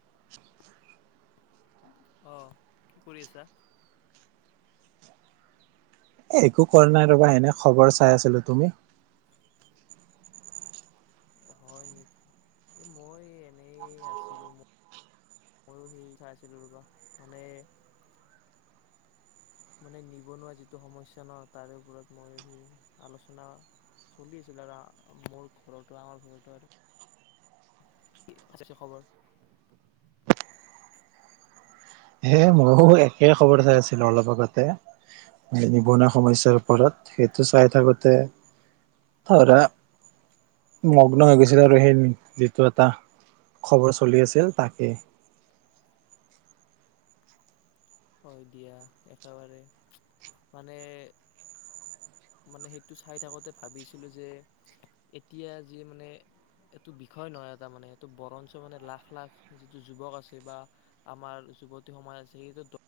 [unintelligible] আহ কি কৰি আছা এ একো কৰা নাই ৰবা এনে খবৰ চাই আছিলো তুমি হয় নেকি এ মই এনেই আছিলো ময়ো সেই চাইছিলো ৰবা মানে মানে নিবনুৱা যিটো সমস্যা ন তাৰে ওপৰত মই সি আলোচনা চলি আছিল আৰ মোৰ ঘৰতো আমাৰ ঘৰতো আৰু আচ্ছা আচ্ছা খবৰ হে ময়ো একে খবৰ চাই আছিলো অলপ আগতে নিবনুৱা সমস্যাৰ ওপৰত সেইটো চাই থাকোতে ধৰা মগ্ন হৈ গৈছিল আৰু সেই যিটো এটা খবৰ চলি আছিল তাকেই হয় দিয়া একেবাৰে মানে মানে সেইটো চাই থাকোতে ভাবিছিলো যে এতিয়া যি মানে এইটো বিষয় নহয় এটা মানে এইটো বৰঞ্চ মানে লাখ লাখ যিটো যুৱক আছে বা আমাৰ যুৱতী সমাজ আছে সেইটো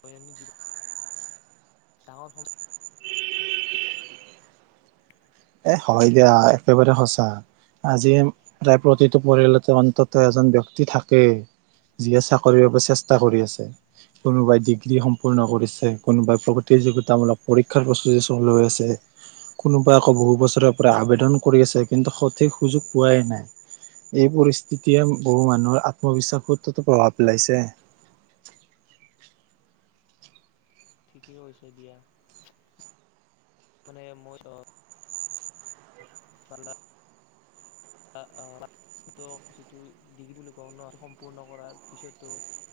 বয় নি জিভ ডাঙৰ সময়চ এ হয় দিয়া একেবাৰে সঁচা আজি প্ৰায় প্ৰতিটো পৰিয়ালতে অন্তত এজন ব্যক্তি থাকেই যিয়ে চাকৰিৰ বাবে চেষ্টা কৰি আছে কোনোবাই ডিগ্ৰী সম্পূৰ্ণ কৰিছে কোনোবাই প্ৰতিযোগিতামূলক পৰীক্ষাৰ প্ৰস্তুতি চলই আছে কোনোবাই আকৌ বহু বছৰ পৰা আবেদন কৰি আছে কিন্তু সঠিক সুযোগ পোৱাই নাই এই পৰিস্থিতিয়ে বহু মানুহৰ আত্মবিশ্বাসৰটোত প্ৰভাৱ পেলাইছে ঠিকেই হৈছে দিয়া মানে মই অ পিছতো যিটো ডিগ্ৰী বুলি কওঁ ন সম্পূৰ্ণ কৰাৰ পিছতো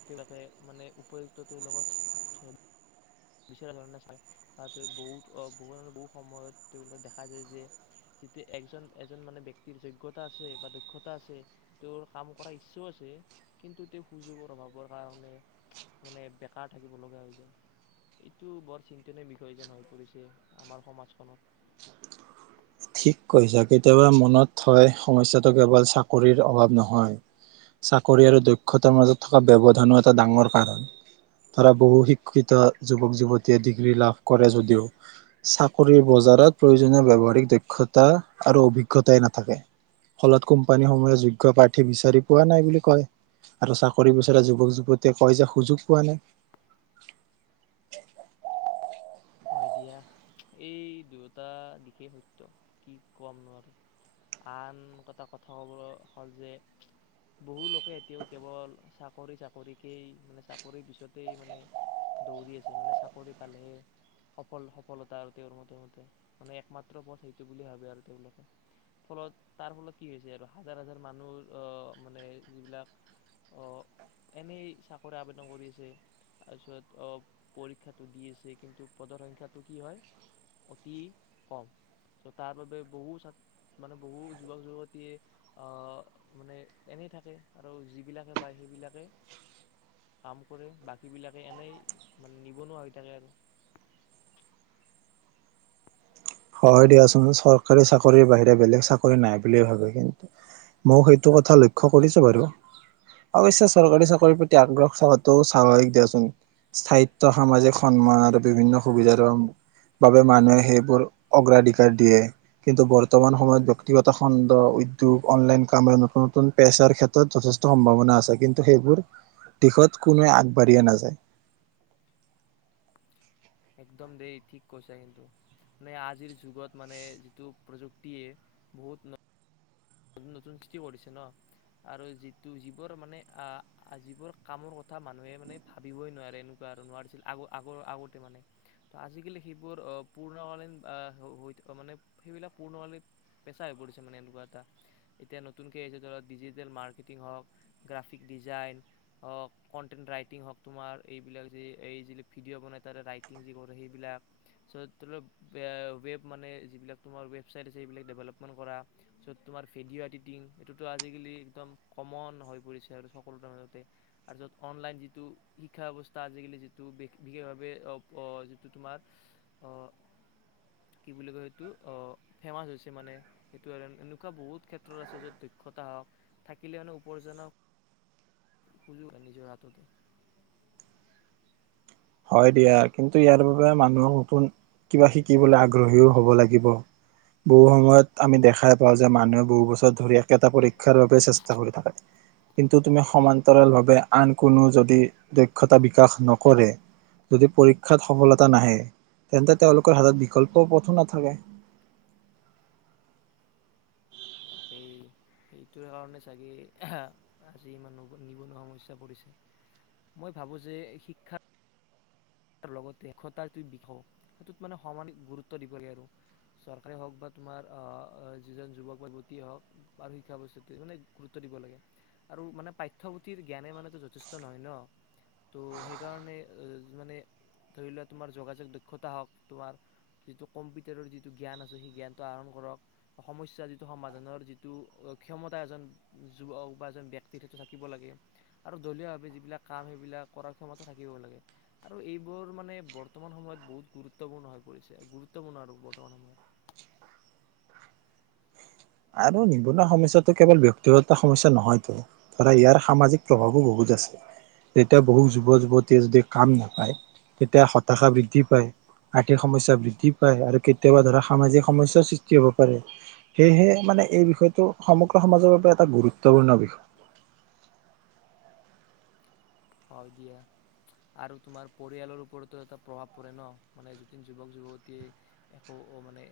তেওঁলোকে মানে উপযুক্ত তেওঁলোকৰ বিচৰা ধৰণে বহুত বহু বহুত সময়ত তেওঁলোক দেখা যায় যে যিটো একজন এজন মানে ব্যক্তিৰ যোগ্যতা আছে বা দক্ষতা আছে তেওঁৰ কাম কৰা ইচ্ছও আছে কিন্তু তেওঁ সুযোগৰ অভাৱৰ কাৰণে মানে বেকাৰ থাকিব লগা হৈ যায় এইটো বৰ চিন্তনীয় বিষয় যেন হৈ পৰিছে আমাৰ সমাজখনত ঠিক কৈছ কেতিয়াবা মনত হয় সমস্যাটো কেৱল চাকৰিৰ অভাৱ নহয় চাকৰি আৰু দক্ষতাৰ মাজত থকা ব্যবধানো এটা ডাঙৰ কাৰণ ধৰা বহু শিক্ষিত যুৱক যুৱতীয়ে ডিগ্ৰী লাভ কৰে যদিও চাকৰি বজাৰত প্ৰয়োজনীয় ব্যৱহাৰিক দক্ষ তা আৰু অভিজ্ঞতাই নাথাকে ফলত কোম্পানীসমূহে যোগ্য প্ৰাৰ্থী বিচাৰি পোৱা নাই বুলি কয় আৰু চাকৰি বিচৰা যুৱক যুৱতীয়ে কয় যে সুযোগ পোৱা নাই হয় দিয়া এই দুয়োটা দিশেই সত্য কি কম নোৱাৰো আন কটা কথা ক'ব হ'ল যে বহু লোকে এতিয়াও কেৱল চাকৰি চাকৰিকেই মানে চাকৰি পিছতেই মানে দৌৰি আছে মানে চাকৰি পালেহে সফল সফলতা আৰু তেওঁৰ মতে মতে মানে একমাত্ৰ পথ সেইটো বুলি ভাবে আৰু তেওঁলোকে ফলত তাৰ ফলত কি হৈছে আৰু হাজাৰ হাজাৰ মানুহ অহ মানে যিবিলাক অহ এনেই চাকৰি আবেদন কৰি আছে তাৰপিছত অহ পৰীক্ষাটো দি আছে পদৰ সংখ্যাটো কি হয় অতি কম চ' তাৰবাবে বহু ছাত মানে বহু যুৱক যুৱতীয়ে মানে এনেই থাকে আৰু যিবিলাকে পায় সেইবিলাকে কাম কৰে বাকীবিলাকে এনেই মানে নিবনুৱা হৈ থাকে আৰু হয় দিয়াচোন চৰকাৰী চাকৰিৰ বাহিৰে বেলেগ চাকৰি নাই বুল ভাবে কিন্তু মও সেইটো কথা লক্ষ্ কৰিছো বাৰু অবশ্যে চৰকাৰী চাকৰিৰ প্ৰতি আগ্ৰহ থকাটো স্বাভাৱিক দিয়াচোন স্থায়িত্ব সামাজিক সন্মান আৰু বিভিন্ন সুবিধাৰ বাবে মানুহে সেইবোৰ অগ্ৰাধিকাৰ দিয়ে কিন্তু বৰ্তমান সময়ত ব্যক্তিগত খণ্ড উদ্যোগ অনলাইন কামে নতুন নতুন পেচাৰ ক্ষেত্ৰত যথেষ্ট সম্ভাৱনা আছে কিন্তু সেইবোৰ দিশত কোনুৱে আগবাঢ়িয়েএ নাযায় একদম দেই ঠিক কৈছা কিন্তু মানে আজিৰ যুগত মানে যিটো প্ৰযুক্তিয়ে বহুত উন নতুন সৃষ্টি কৰিছে ন আৰু যিটো যিবোৰ মানে আ যিবোৰ কামৰ কথা মানুহে মানে ভাবিবই নোৱাৰে এনেকুৱা আৰু নোৱাৰিছিল আগ আগৰ আগতে মানে ত' আজিকালি সেইবোৰ পূৰ্ণকালীন আ হৈ থকা মানে সেইবিলাক পূৰ্ণকালীন পেছা হৈ পৰিছে মানে এনেকুৱা এটা এতিয়া নতুনকৈ আহিছে ধৰা ডিজিটেল মাৰ্কেটিং হওক গ্ৰাফিক ডিজাইন হওক কণ্টেণ্ট ৰাইটিং হওক তোমাৰ এইবিলাক য এই য ভিডিঅ' বনাই তাতে ৰাইটিং যি কৰে সেইবিলাক চ' ধৰক ৱেব মানে যিবিলাক তোমাৰ ৱেবচাইট আছে সেইবিলাক ডেভেলপমেণ্ট কৰা চ' তোমাৰ ভিডিঅ' এডিটিং সিটোতো আজিকালি একদম কমন হৈ পৰিছে আৰু সকলো তাৰ মাজতে আৰু য'ত অনলাইন যিটো শিক্ষা ব্যৱস্থা আজিকালি যিটো বিশেষভাৱে অ ক যিটো তোমাৰ অ কি বুলি কয় সেইটো অ ফেমাচ হৈছে মানে সেইটো আৰু এনেকুৱা বহুত ক্ষেত্ৰত আছে য'ত দক্ষতা হওক থাকিলে আৰু উপাৰ্জনৰ সুযোগ নিজৰ হাততে হয় দিয়া কিন্তু ইয়াৰ বাবে মানুহক নতুন কিবা শিকিবলৈ আগ্ৰহীও হব লাগিব বহু সময়ত আমি দেখাই কোৱা যে মানুহএ বহু বছৰ ধৰি একেটা পৰীক্ষা শিক্ষাৰ বাবে চেষ্টা কৰি থাকে কিন্তু তুমি সমান্তৰাল ভাৱে আন কোনো যদি দক্ষতা বিকাশ নকৰে যদি পৰীক্ষাত সফলতা নাহে তেন্তে তেওঁলোকৰ হাতত বিকল্প পথো নাথাকে সেইটো কাৰণে চাগে অঃহাঁ আজি মানুহ নিবনুৱা সমস্যাত পৰিছে মই ভাবো যে শিক্ষাত তাৰ লগতে [unintelligible] বিষও সেইটোত মানে সমানিক গুৰুত্ব দিব লাগে আৰু চৰকাৰে হওঁক বা তোমাৰ অ যিজন যুৱক বা যুৱতীয়ে হওক আৰু শিক্ষা ব্যৱস্থা মানে গুৰুত্ব দিব লাগে আৰু মানে পাঠ্য পুথিৰ জ্ঞানে মানেটো যথেষ্ট নহয় ন ত' সেইকাৰণে জ মানে ধৰি লোৱা তোমাৰ যোগাযোগ দক্ষতা হওক তোমাৰ যিটো কম্পিউটাৰৰ যিটো জ্ঞান আছে সেই জ্ঞানটো আহৰণ কৰক সমস্যা যিটো সমাধানৰ যিটো ক্ষমতা এজন যুৱক বা এজন ব্যক্তিৰ সেইটো থাকিব লাগে আৰু দলীয়ভাৱে যিবিলাক কাম সেইবিলাক কৰাৰ ক্ষমতা থাকিব লাগে আৰু এইবোৰ মানে বৰ্তমান সময়ত বহুত গুৰুত্বপূৰ্ণ হৈ পৰিছে গুৰুত্বপূৰ্ণ আৰু বৰ্তমান সময়ত আৰু নিবনুৱা সমস্যাটো কেৱল ব্যক্তিগত সমস্যা নহয়তো ধৰা ইয়াৰ সামাজিক প্ৰভাৱো বহুত আছে যেতিয়া বহুত যুৱ যুৱতীয়ে যদি কাম নাপায় তেতিয়া হতাশা বৃদ্ধি পায় আৰ্থিক সমস্যা বৃদ্ধি পায় আৰু কেতিয়াবা ধৰা সামাজিক সমস্যয়াৰ সৃষ্টি হব পাৰে সেয়েহে মানে এই বিষয়টো সমগ্ৰ সমাজৰ বাবে এটা গুৰুত্বপূৰ্ণ বিষয় হয় দিয়া আৰু তোমাৰ পৰিয়ালৰ ওপৰতো এটা প্ৰভাৱ পৰে ন মানে যদিন যুৱক যুৱতীয়ে একো মানে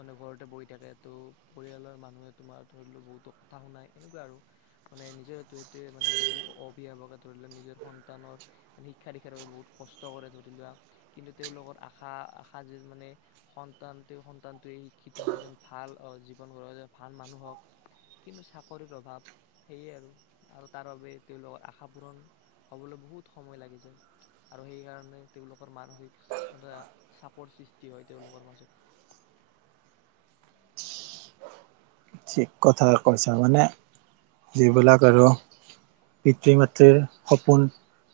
মানে ঘৰতে বহি থাকে ত পৰিয়ালৰ মানুহে তোমাৰ বহুতো কথা শুনাই এনেকুৱা আৰু মানে নিজৰ সেইটোৱে মানে বহু অভিভাৱক ধৰি লোৱা নিজৰ সন্তানৰ শিক্ষা দীক্ষাৰ বাবে বহুত কষ্ট কৰে ধৰি লোৱা কিন্তু তেওঁলোকৰ আশা আশা যে মানে ধৰি ল নিজৰ সন্তানৰ শিক্ষা দীক্ষা বাবে বহুত কষ্ট কৰে ধৰিবা কিন্তু তেওলোকৰ আশা এজন ভাল জীৱন গঢ় ভাল মানুহ হক কিন্তু চাকৰিৰ অভাৱ সেয়ে আৰু আৰু তাৰ বাবোবে তেওঁলোকৰ আশা আশা পূৰণ হ'বলৈ বহুত সময় লাগি যায় আৰু সেইকাৰণে তেওঁলোকৰ মানসিক এটা চাপৰ সৃষ্টি হয় তেওঁলোকৰ মাজত ঠিক কথা কৈছ মানে যিবিলাক আৰু পিতৃ মাতৃৰ সপোন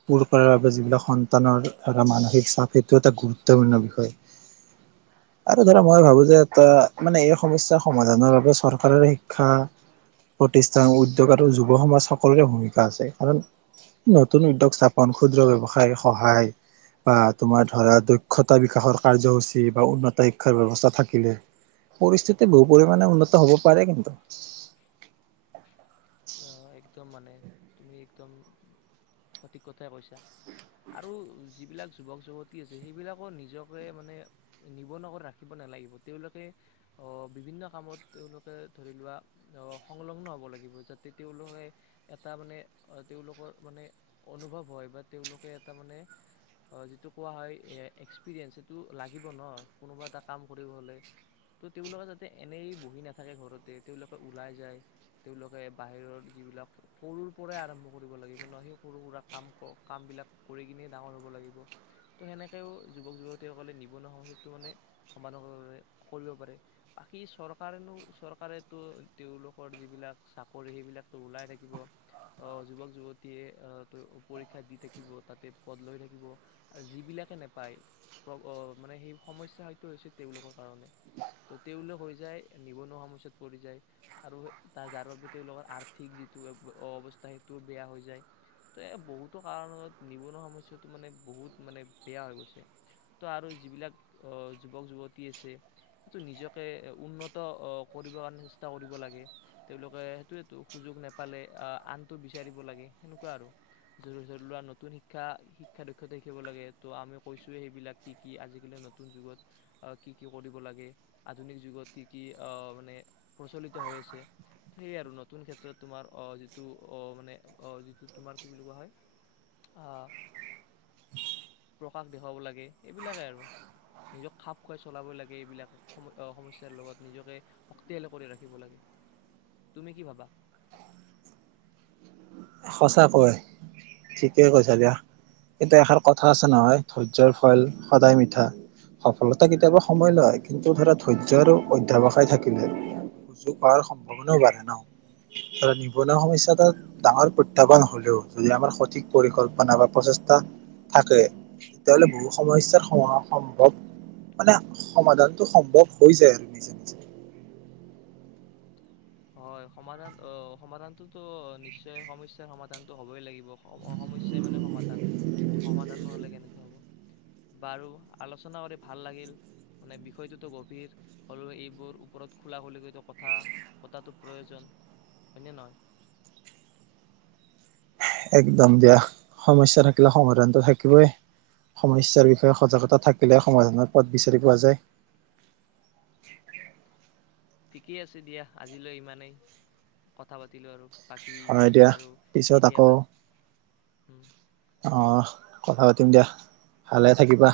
পূৰ কৰা বাবে যিবিলাক সন্তানৰ এটা মানসিক ইষ্টপিত্ত গুৰুত্বপূৰ্ণ বিষয় আৰু ধৰা মই ভাবো যে এটা মানে এই সমস্যাৰ সমাধানৰ বাবে চৰ চৰকাৰে শিক্ষা প্ৰতিষ্ঠান উদ্যোগ আৰু যুৱ সমাজ সকলোৰে ভূমিকা আছে কাৰণ নতুন উদ্যোগ স্থাপন ক্ষুদ্ৰ ব্যৱসায় সহায় বা তোমাৰ ধৰা দক্ষতা বিকাশৰ কাৰ্যসূচী বা উন্নত শিক্ষাৰ ব্যয়ৱস্থা থাকিলে পৰিস্থিতি বহু পৰিমণে উন্নত হ'ব [unintelligible] পাৰে কিন্তু আহ একদম মানে তুমি একদম সঠিক কথাই কৈছা আৰু যিবিলাক যুৱক যুৱতী আছে সেইবিলাকৰ নিজক লৈয়ে মানে নিবনুৱৈ ৰাখিব নালাগিব তেওঁলোকে আহ বিভিন্ন কামত তেওঁলোকে ধৰি লোৱা আহ সংলগ্ন হ'ব লাগিব যা তেওঁলোকে এটা মানে তেওঁলোকৰ মানে অনুভৱ হয় বা তেওঁলোকে এটা মানে যিটো কোৱা হয় এক্সপিৰিয়েঞ্চ সেইটো লাগিব ন কোনোবা এটা কাম কৰিব হ'লে ত' তেওঁলোকে যাতে এনেই বহি নাথাকে ঘৰতে তেওঁলোকে ওলাই যায় তেওঁলোকে বাহিৰৰ যিবিলাক সৰুৰ পৰাই আৰম্ভ কৰিব লাগিব ন সেই সৰু সুৰা কাম কামবিলাক কৰি কিনে ডাঙৰ হ'ব লাগিব তো সেনেকৈও যুৱক যুৱতীসকলে নিবনুৱা সমস্যাটো মানে সমাধান কৰিব পাৰে বাকী চৰকাৰেনো চৰকাৰেতো তেওঁলোকৰ যিবিলাক চ কৰি সেইবিলাকতো ওলাই থাকিব যুৱক যুৱতীয়ে ত পৰীক্ষা দি থাকিব তাতে পদ লৈ থাকিব আৰু যিবিলাকে নেপায় মানে সেই সমস্যা হয়তো হৈছে তেওঁলোকৰ কাৰণে ত' তেওঁলোক হৈ যায় নিবনুৱা সমসয়াত পৰি যায় আৰু যাৰ বাবে তেওঁলোকৰ আৰ্থিক যিটো অৱস্থা সেইটো বেয়া হৈ যায় তো বহুতো কাৰণত নিবনুৱা সমস্যাটো মানে বহুত মানে বেয়া হৈ গৈছে তো আৰু যিবিলাক যুৱক যুৱতী আছে সেইটো নিজকে উন্নত কৰিবৰ কাৰণে চেষ্টা কৰিব লাগে তেওঁলোকে এইটো সুযোগ নাপালে আনটো বিচাৰিব লাগে সেনেকুৱা আৰু ধৰি কোৱা নতুন শিক্ষা শিক্ষা দক্ষত ৰাখিব লাগে ত' আমি কৈছোঁৱে সেইবিলাক কি কি আজিকালি নতুন যুগত কি কি কৰিব লাগে আধুনিক যুগত কি কি মানে প্ৰচলিত হৈ আছে ত সেয় আৰু নতুন ক্ষেত্ৰত তোমাৰ আহ যিটো আহ মানে যিটো তোমাৰ কি বুলি কোৱা হয় আহ প্ৰকাশ দেখুৱাব লাগে এইবিলাকে আৰু নিজক খাপ খুৱাই চলাবই লাগে এইবিলাক সমস্য়াৰ লগত নিজকে শক্তিশালী কৰি ৰাখিব লাগে তুমি কি ভাব বা সঁচা কৈ, ঠিকে কৈছে দিয়া এতিয়া এষাৰ কথা আছে নহয় ধৈৰ্যয়ৰ ফল সদায় মিঠা সফলতা কেতিয়াবা সময় লয়, কিন্তু ধৰা ধৈৰ্যয় আৰু অধ্য়াৱসায় থাকিলে সুযোগ অৰ সম্ভাৱনাও বাঢ়ে ন। ধৰা নিবনুৱা সমস্যা এটা ডাঙৰ প্ৰতয়াহ্বান হলেও যদি আমাৰ সঠিক পৰিকল্পনা বা প্ৰচেষ্টা থাকে। তেতিয়া হলে বহু সমস্য়াৰ সময় সম্ভৱ মানে, সমাধানটো সম্ভৱ হৈ যায় আৰু নিজে নিজে। হয় সমাধান অ সমাধানটোতো নিশ্চয় সমস্যাৰ সমাধানটো হবই লাগিব। সমস্য়াই মানে সমাধান ত সমাধান নহলে কেনেকে হ'ব বাৰু আলোচনা কৰি ভাল লাগিল, মানে বিষয়টোতো গভীৰ হলেও এইবোৰ ওপৰত খোলা খুলি কৰি কথা। পতাটো প্ৰয়োজন। হয়নে নহয়? একদম বেয়া, সমস্যা থাকিলে সংশোধন থাকিবই সমস্যা বিষয়ে সজাগতা থাকিলে সমাধানৰ পথ বিচাৰি পোৱা যায়। ঠিকে আছে দিয়া, আজিলৈ ইমানেই কথা পাতিলো আৰু। বাকী হয় দিয়া পিছত আৰু পিছত আকৌ কেতিয়াবা আহ কথা পাতিম দিয়া, ভালে থাকিবা।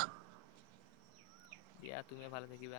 দিয়া তুমিও ভালে থাকিবা।